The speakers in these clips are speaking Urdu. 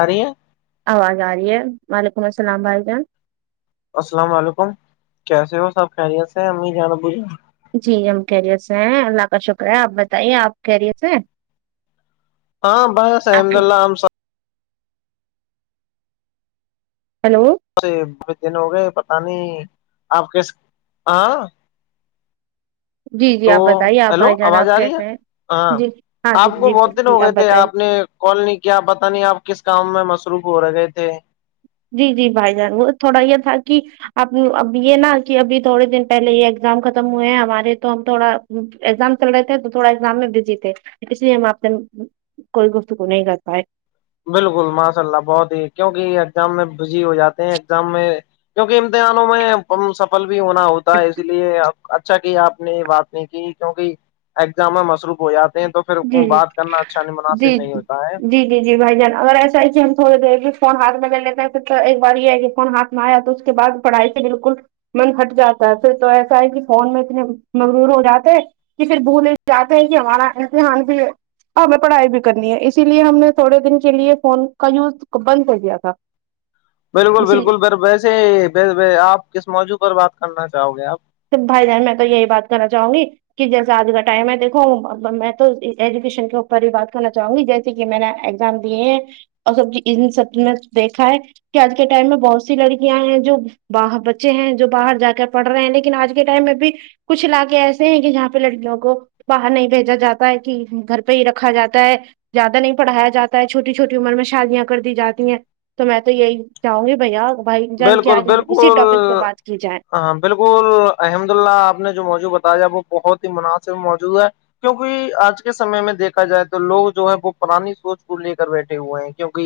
آ رہی ہے آواز آ رہی ہے وعلیکم السلام بھائی جان السلام علیکم کیسے ہو سب خیریت سے امی جان ابو جان جی ہم خیریت سے ہیں اللہ کا شکر ہے آپ بتائیے آپ خیریت سے ہاں بس آپ الحمد کے اللہ ہم سب ہیلو ویسے بہت دن ہو گئے پتہ نہیں آپ کیسے ہاں جی جی تو آپ بتائیے آپ ہیلو بھائی جان آواز آپ آ رہی ہے کیسے ہیں ہاں جی ہاں جی آپ کو جی بہت دن ہو جی گئے تھے بتائیے آپ نے کال نہیں کیا پتہ نہیں آپ کس کام میں مصروف ہو رکھے تھے جی جی بھائی جان وہ تھوڑا یہ تھا کہ اب اب یہ ناں کہ ابھی تھوڑے دن پہلے یہ ایگزام ختم ہوئے ہیں ہمارے تو ہم تھوڑا ایگزام چل رہے تھے تو تھوڑا ایگزام میں بزی تھے اس لیے ہم آپ سے کوئی گفتگو نہیں کر پائے بالکل ماشاء اللہ بہت ہی کیونکہ ایگزام میں بزی ہو جاتے ہیں ایگزام میں کیونکہ امتحانوں میں سفل بھی ہونا ہوتا ہے اسی لیے اچھا کہ آپ نے یہ بات نہیں کی کیونکہ ایگزامہ مصروف ہو جاتا تو پھر جی جی بات کرنا اچھا نہیں مناسب جی نہیں ہوتا ہے جی جی جی بھائی جان اگر ایسا ہے کہ ہم تھوڑی دیر بھی فون ہاتھ میں لے لیتے ہیں پھر تو ایک بار یہ ہے کہ فون ہاتھ یا تو اس کے بعد پڑھائی پہ بالکل من پھٹ جاتا ہے پھر تو ایسا ہے کہ فون میں اتنے مغرور ہو جاتے ہیں کہ پھر بھولے جاتے ہیں کہ ہمارا امتحان بھی اور ہمیں پڑھائی بھی کرنی ہے اسی لیے ہم نے تھوڑے دن کے لیے فون کا یوز بند کر دیا تھا بالکل اسی لیے بالکل پر ویسے آپ کس موجوع پر بات کرنا چاہو گے آپ تو بھائی جان میں تو یہی بات کرنا چاہوں گی کہ جیسا آج کا ٹائم ہے دیکھو میں تو ایجوکیشن کے اوپر ہی بات کرنا چاہوں گی جیس کہ میں نے ایگزام دیے ہیں اور سب ان سب میں دیکھا ہے کہ آج کے ٹائم میں بہت سی لڑکیاں ہیں جو باہر بچے ہیں جو باہر جا کر پڑ رہے ہیں لیک آج کے ٹائم میں بھی کچھ علاقے ایسے ہیں کہ جہاں پہ لڑکیوں کو باہر نہیں بھیجا جاتا ہے کہ گھر پہ ہی رکھا جاتا ہے زیادہ نہیں پڑھایا جاتا ہے چھوٹی چھوٹی عمر میں شادیاں کر دی جاتی ہیں تو میں تو یہی چاہوں گی بھیا بھائی جان کی بالکل آج اسی ٹاپک پہ بالکل بات کی جائے ہاں بالکل الحمد اللہ آپ نے جو موجوع بتایا وہ بہت ہی مناسب موجود ہے کیونکہ آج کے سمے میں دیکھا جائے تو لوگ جو ہے وہ پرانی سوچ کو لے کر بیٹھے ہوئے ہیں کیونک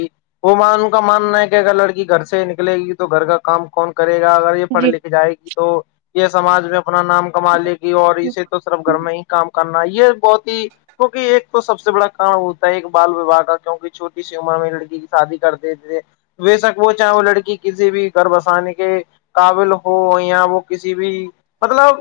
وہ ان کا ماننا ہے کہ اگر لڑکی گھر سے نکلے گی تو گھر کا کام کون کرے گا اگر یہ پڑھے جی لکھے جائے گی تو یہ سمج میں اپنا نام کما لے گی اور اسے تو صرف گھر میں ہی کام کرنا یہ بہت ہی کیونکہ ایک تو سب سے بڑا کام ہوتا ہے ایک بال وواہ کا کیوںکہ چھٹی سی عمر میں لڑکی کی شادی کرتےتے تھے وی سک وہ چاہو لڑکی کسی بھی گربسانی کے قابل ہو یا وہ کسی بھی مطلب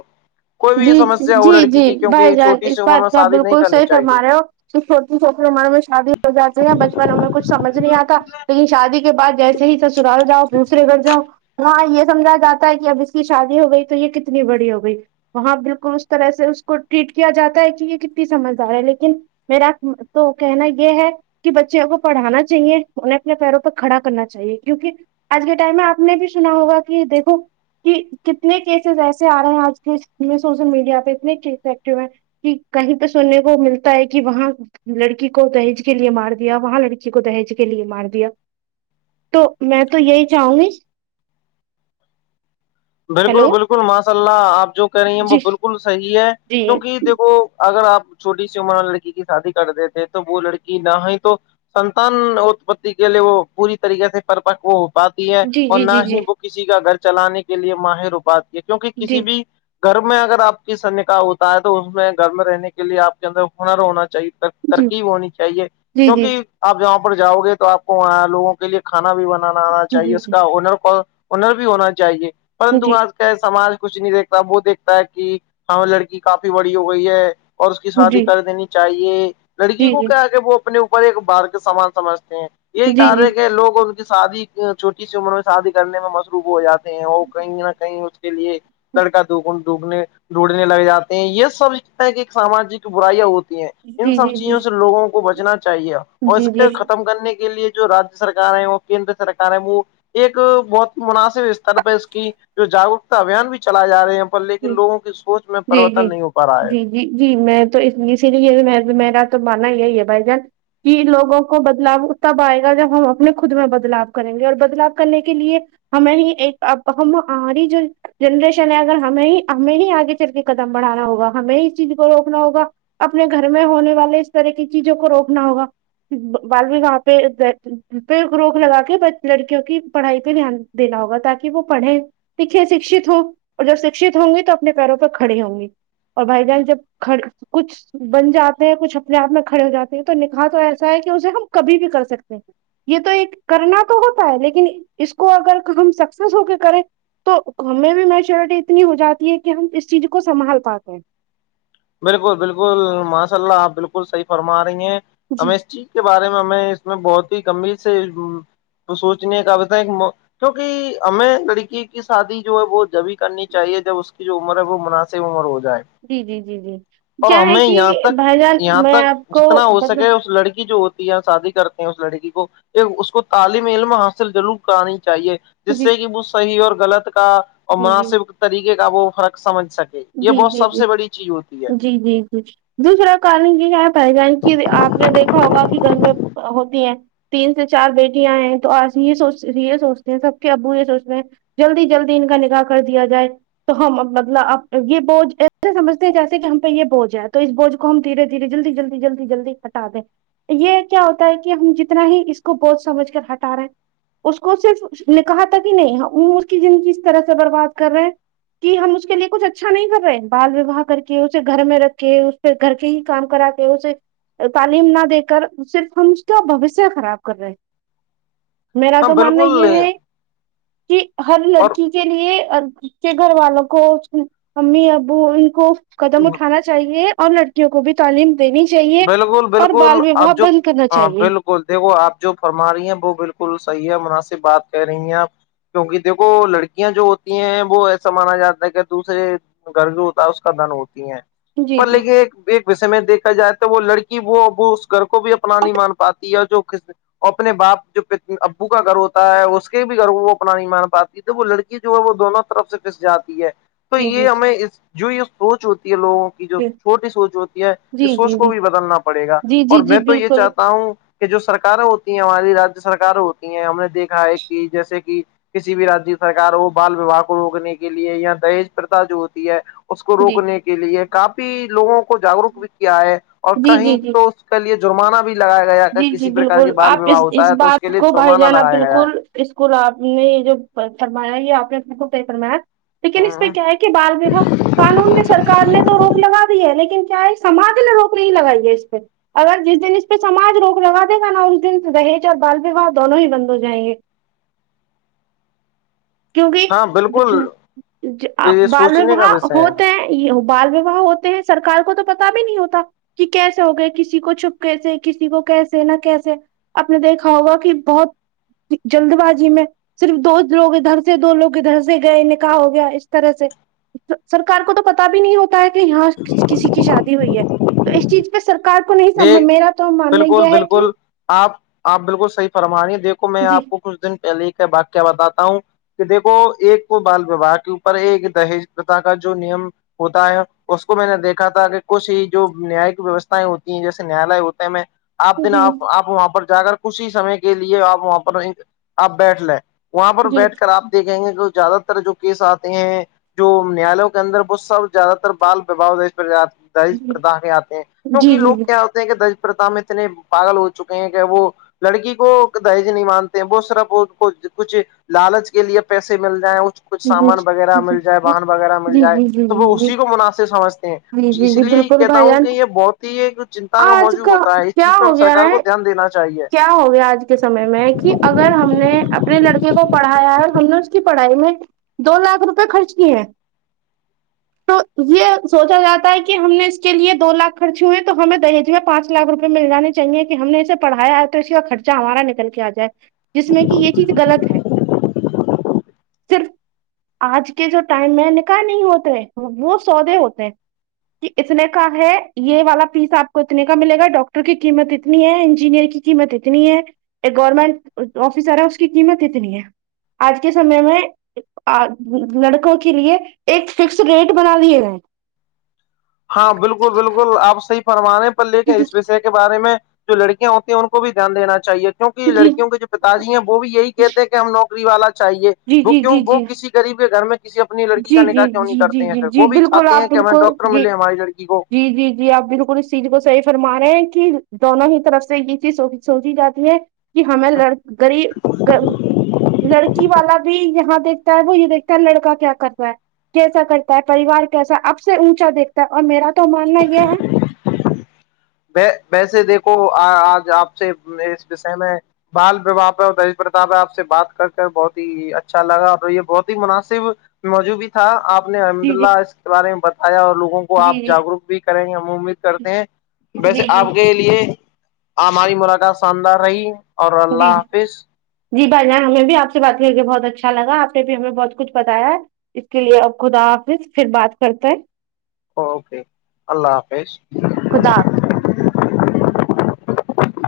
کوئی بھی جی سمسیا ہو جی لڑکی جی کی کیونکہ بھائی جان چھوٹی اس سی عمر بات میں کا شادی نہیں بالکل کرنی صحیح فرما چاہیے رہے ہو چھوٹی چھوٹے امر میں شادی ہو جاتی ہیں بچپن میں کچھ سمج نہیں آتا لیکن شادی کے بعد جیسے ہی سسرال جاؤ دوسرے گھر جاؤ ہاں یہ سمجھا جاتا ہے کہ اب اس کی شادی ہو گئی تو یہ کتنی بڑی ہو گئی وہاں بالکل اس طرح سے اس کو ٹریٹ کیا جاتا ہے کہ یہ کتنی سمجھدار ہے لیکن میرا تو کہنا یہ ہے کہ بچوں کو پڑھانا چاہیے انہیں اپنے پیروں پہ کھڑا کرنا چاہیے کیونکہ آج کے ٹائم میں آپ نے بھی سنا ہوگا کہ دیکھو کہ کتنے کیسز ایسے آ رہے ہیں آج کے اس میں سوشل میڈیا پہ اتنے کیسز ایکٹو ہیں کہ کہیں توہ سننے کو ملتا ہے کہ وہاں لڑکی کو دہج کے لیے مار دیا وہاں لڑکی کو دہج کے لیے مار دیا تو میں تو یہی چاہوں گی ہیلو بالکل بالکل ماشاء اللہ آپ جو کہہ رہی ہیں وہ جی بالکل صحیح ہے جی کیونکہ دیکھو اگر آپ چھوٹی سی عمر وال لڑکی کی شادی کرتے تھے تو وہ لڑکی نہ ہی تو سنتان اتپتی کے لیے وہ پوری طریقے سے پرپک وہ پاتی ہے جی اور جی نہ جی ہی وہ کسی کا گھر چلانے کے لیے ماہر ہو پاتی ہے کیونکہ کسی جی بھی گرب میں اگر آپ کی سن کا ہوتا ہے تو اس میں گھر میں رہنے کے لیے آپ کے اندر ہنر ہونا چاہیے جی ترکیب ہونی چاہیے جی جی جی جی کیونکہ آپ جہاں پر جاؤ گے تو آپ کو وہاں لوگوں کے لیے کھانا بھی بنانا آنا جی چاہیے اس کا انر کو انر بھی ہونا چاہیے پرنتو جی آج سماج کچھ نہیں دیکھتا وہ دیکھتا ہے کہ ہاں لڑکی کافی بڑی ہو گئی ہے اور اس کی جی شادی جی کر دینی چاہیے لڑکی کو کیا کہ وہ اپنے اوپر ایک بار کے سامان سمجھتے ہیں جی یہی جی جی جی کار جی ہے کہ لوگوں شادی چوٹی سی عمر میں شادی کرنے میں مصروف ہو جاتے ہیں وہ کہیں نہ کہیں اس کے لیے لڑکا دو گنٹ ڈوبنے روٹھنے لگ جے ہیں یہ سب چ کہ ایک ساماجک برائیاں ہوتی ہیں ان سب چیزوں سے لوگوں کو بچنا چاہیے اور جی اس کے جی ختم کرنے کے لیے جو رجیہ سرکار ہے وہ کیندر سرک ہے وہ ایک بہت مناسب استر پہ اس کو کہ جو جاگروکتا ابھیان بھی چلائے جا رہے ہیں پر لیکن جی لوگوں کی سوچ میں جی جی پرریورتن نہیں ہو پا رہا ہے جی جی جی میں تو اسی لیے میرا تو ماننا یہی ہے بھائی جان کہ لوگوں کو بدلاؤ تب آئے گا جب ہم اپنے خود میں بدلاؤ کریں گے اور بدلاؤ کرنے کے لیے ہمیں ہی ایک اب ہم ہماری جو جنریشن ہے اگر ہمیں ہی ہمیں ہی آگے چل کے قدم بڑھانا ہوگا ہمیں اس چیز کو روکنا ہوگا اپنے گھر میں ہونے والے اس طرح کی چیزوں کو روکنا ہوگا بالو وہاں پہ پہ روک لگا کے لڑکیوں کی پڑھائی پہ دھیان دینا ہوگا تاکہ وہ پڑھے لکھے شکھت ہو اور جب شک ہوں گی تو اپنے پیروں پر کھڑے ہوں گی اور بھائی جان جب کچھ بن جاتے ہیں کچھ اپنے آپ میں کھڑے ہو جات ہیں تو نکاح تو ایسا ہے کہ اسے ہم کبھی بھی کر سکتے ہیں یہ تو ایک کرنا تو ہوتا ہے لیکن اس کو اگر ہم سکسیس ہو کے کریں تو ہمیں بھی میچورٹی اتنی ہو جاتی ہے کہ ہم اس چیز کو سنبھال پاتے ہیں بالکل بالکل ماشاء اللہ آپ بالکل صحیح فرما رہی ہیں امیش جی کے بارے میں ہمیں اس میں بہت ہی گمبھیر سے سوچنے کا پتا ہے ایک کیونکہ ہمیں لڑکی کی شادی جو ہے وہ جبھی کرنی چاہیے جب اس کی جو عمر ہے وہ مناسب سی عمر ہو جائے جی جی جی جی اور کیا ہے ہمیں کہ یہاں تک بھائی جان یہاں میں تک آپ کو جتنا ہو بتا سکے اس لڑکی جو ہو شادی کرتے ہیں اس لڑکی کو یہ اس کو تعلم علم حاصل ضرور کرانی چاہیے جس جی سے کہ وہ صحیح اور غلط کا اور جی جی مناسب طریقے کا وہ فرق سمجھ سکے یہ جی بہت جی سب جی سے بڑی چیز ہوتی ہے جی جی جی دوسرا کارن یہ ہے تائی جان کی آپ نے دیکھا ہوگا کہ گھر میں ہوتی ہیں تین سے چار بیٹیاں ہیں تو آ یہ سوچ یہ سوچتے ہیں سب کے ابو یہ سوچتے ہیں جلدی جلدی ان کا نکاح کر دیا جائے تو ہم مطلب اب یہ بوجھ ایسے سجھتے ہیں جیسے کہ ہم پہ یہ بجھ ہے تو اس بوج کو ہمھیے دھیرے جلدی جلدی جلدی جلدی ہٹا دیں یہ کیا ہوتا ہے کہ ہم جتنا ہی اس کو بوجھ سمجھ کر ہٹا رہے ہیں اس کو صرف نکا ح تک ہی نہیں وہ اس کی زندگی طرح سے برباد کر رہے ہیں کہ ہم اس کے لیےکچھ اچھا نہیں کر رہے بال وواہ کر کے اسے گھر میں رکھ کے اس پہ گھر کے ہی کام کرا کے اسے تعلیم نہ دے کر صرف ہم اس کا بوشیہ خراب کر رہے میرا ہاں تو ماننا بالکل یہ ہے کہ ہر اور لڑکی کے لیے اس کے گھر والوں کو امی ابو ان کو قدم اٹھانا چاہیے اور لڑکیوں کو بھی تعلیم دینی چاہیے بالکل اور بالکل بال وواہ آپ جو بند کرنا ہاں چاہیے بالکل دیکھو آپ جو فرما رہی ہیں وہ بالکل صحیح ہے مناسب بات کہہ رہی ہیں آپ کیونکہ دیکھو لڑکیاں جو ہوتی ہیں وہ ایسا مانا جاتا ہے کہ دوسرے گرج ہوتا ہے اس کا دن ہوتی ہے جی پر جی لیکے ایک ایک وسے میں دیکھا جائے وہ لڑکی وہ وہ اس گھر کو بھی اپنا نہیں مان پاتی ہے جو ک اپنے باپ جو ابو کا گھر ہوتا ہے اس کے بھی گھر وہ اپنا نہیں مان پاتی یے تو وہ لڑکی جو ہے وہ دونوں طرف سے پھس جاتی ہے تو جی جی یہ جی ہمیں جو یہ سوچ ہوتی ہے لوگوں کی جو چھوٹی سوچ ہوتی ہے یہ جی جی سوچ جی کو بھی بدلنا پڑے گا جی اور جی جی میں تو یہ بالکل چاہتا ہوں کہ جو سرکاریے ہوتی ہیں ہماری رجیہ سرکار ہوتی ہیں ہم نے دیکھا ہے کہ جیسے کہ کسی بھی رجیہ سرک ہو بال وواہ کو روکنے کے لیے یا دہیج پرتا جو ہوتی ہے اس کو جی روکنے کے لیے کافی لوگوں کو جاگروک بھی کیا ہے اور جی کہیں جی جی تو اس کے لیے جرمانہ بھی لگایا گیا ہے جی جی کسی پرک کی بالکل بال آپ وواہ اس ہوتا ہے تو اس کے لیے جرمانہ لگایا گیا ہے اسکو آپ نے یہ جو فرمایا یہ آپ نے بلکل سھی فرمایا لیکن اس پہ کیا ہے کہ بال وواہ قانون نے سرک نے تو روک لگا دی ہے لیکن کیا اس سماج نے روک نہیں لگائی ہے اس پہ اگر جس دن اس پہ سماج روک لاگا دے گا نا اس دن دہیج اور بال وواہ دونوں ہی بند ہو جائیں گے کیونکہ ہاں بالکل جی یہ بال سوچنے کا وواہ وشے ہے ہوتے ہیں یہ بال وواہ ہوتے ہیں سرار کو تو پتا بھی نہیں ہوتا کہ کیسے ہو گئے کسی کو چھپکیسے کسی کو کیسے نہ کیسے آپ نے دیکھا ہوگا کہ بہت جلد بازی میں صرف دو لوگ ادھر سے دو لوگ ادھر سے گئے نکا ح ہو گیا اس طرح سے سرکار کو تو پتا بھی نہیں ہوتا ہے کہ یہاں کسی کی شادی ہوئی ہے تو اس چیز پہ سرار کو نہیں سمجھ دیکھ میرا تو ماننا بالکل یہ ہے کہ بالکل آپ آپ بالکل صحیی فرما رہی ہے دیکھوں میں جی آپ کو کچھ دن پہلے کا واقع بتاتا ہوں کہ دیکھو ایک تو بال وواہ کے اوپر ایک دہج پرتا کا جو نیم ہوتا ہے اس کو میں نے دیکھا تھا کہ کچھ ہی جو نیاک ویوستھائیں ہوتی جیسے نیالے ہوتے ہیں میں آپ دن جی آپ آپ وہاں پر جا کر اسی سمے کے لیے آپ وہاں پر ایک آپ بیٹھ لیں وہاں پر جی بیٹھ کر آپ دیکھیں گے کہ زیادہ جو کیس آتے ہیں جو نیالوں کے اندر وہ سب زیادہ تر بال وب درج جی پرتا ہے آپ کے کیوںکہ جی جی لوگ جی کیا ہوتے ہیں کہ درج پرتاا میں اتنے پاگل ہو چکے ہیں کہ وہ لڑکی کو دائج نہیں مانتے ہیں بہت سرا کچھ لالچ کے لیے پیسے مل جائیں کچھ جی جی سامان وغیرہ جی مل جائے ون وغیرہ مل جی جائے جی تو وہ جی جی اسی کو مناسب سمجھتے ہیں جی اس لیے ہی کہتا ہوں کہ یہ بہت ہی چنتا کا آج موجو ہوتا ہے اس کیا چیز پہ ہم ہو گیا سرار کو ہے دھیان دینا چاہیے کیا ہو گیا آج کے سمے میں کہ اگر ہم نے اپنے لڑکے کو پڑھایا ہے اور ہم نے اس کی پڑھائی میں دو لاکھ روپئے خرچ کی ہے تو یہ سوچا جاتا ہے کہ ہم نے اس کے لیے دو لاکھ خرچے ہوئے تو ہمیں دہیج میں پانچ لاکھ روپئے مل جانے چاہیے کہ ہم نے اسے پڑایا ہے تو اس کا خرچہ ہمارا نکل کے آ جائے جس میں کہ یہ چیز غلط ہے صرف آج کے جو ٹائم میں نکاح نہیں ہوتے وہ سودے ہوتے ہیں کہ اتنے کا ہے یہ والا فیس آپ کو اتنے کا ملے گا ڈاکٹر کی قیمت اتنی ہے انجینئر کی قیمت اتنی ہے ایک گورنمنٹ آفیسر ہے اس کی قیمت اتنی ہے آج کے سمے میں آ لڑکوں کے لیے ایک فکسڈ ریٹ بنا دیئے ہے ہاں بالکل بالکل آپ صحیح فرما رہے پر لے کے اس وشے کے بارے میں جو لڑکیاں ہوتی ہیں ان کو بھی دھیان دینا چاہے کیونکہ جی لڑکوں کے جو پتاجی ہیں وہ بھی یہی کہتے ہیں کہ ہم نوکری والا چاہیے جی وہ جی کیوں جی وہ جی کسی غریب کے گھر میں کسی اپنی لڑکی کا جی نکاح جی کیوں نہیں جی جی کرتے ہیں جی پھر جی وہ بھی بالکل چاہتے ہیں آپ کہ ہم بالکل ڈاکٹر جی ملے ہماری لڑکی کو جی جی جی آپ بالکل اس چیز کو صحیح فرما رہے ہیں کہ دونوں ہی طرف سے یہ چیز سوچی جاتی ہے کہ ہمیں لڑ غریب لڑکی والا بھی یہاں دیک وہ یہ دیکتا ہے لڑکا کیا کرتا ہے کیسا کرتا ہے پریوار کیسا اب سے اونچا دیکھتا ہے اور میرا تو ماننا یہ ہے ویسے دیکھو آج آپ سے اس وشے میں بال ویوہ پر اور دش پرتاپ ہے آپ سے بات کر بہت ہی اچھا لگا اور یہ بہت ہی مناسب موضوع بھی تھا آپ نے احمد جی جی اللہ اس کے بارے میں بتایا اور لوگوں کو جی آپ جی جاگروک بھی کریں گے ہم امید کرتے ہیں ویسے جی آپ جی کے لیے ہماری ملاقات شاندار رہی اور جی اللہ حافظ جی بھائی جان ہم بھی آپ سے بات کر کے بہت اچھا لگ آپ نے بھی ہمیں بہت کچھ بتایا ہے اس کے لیے اب خدا حافظ پھر بات کرتے ہے اوکے اللہ حافظ خدا حافظ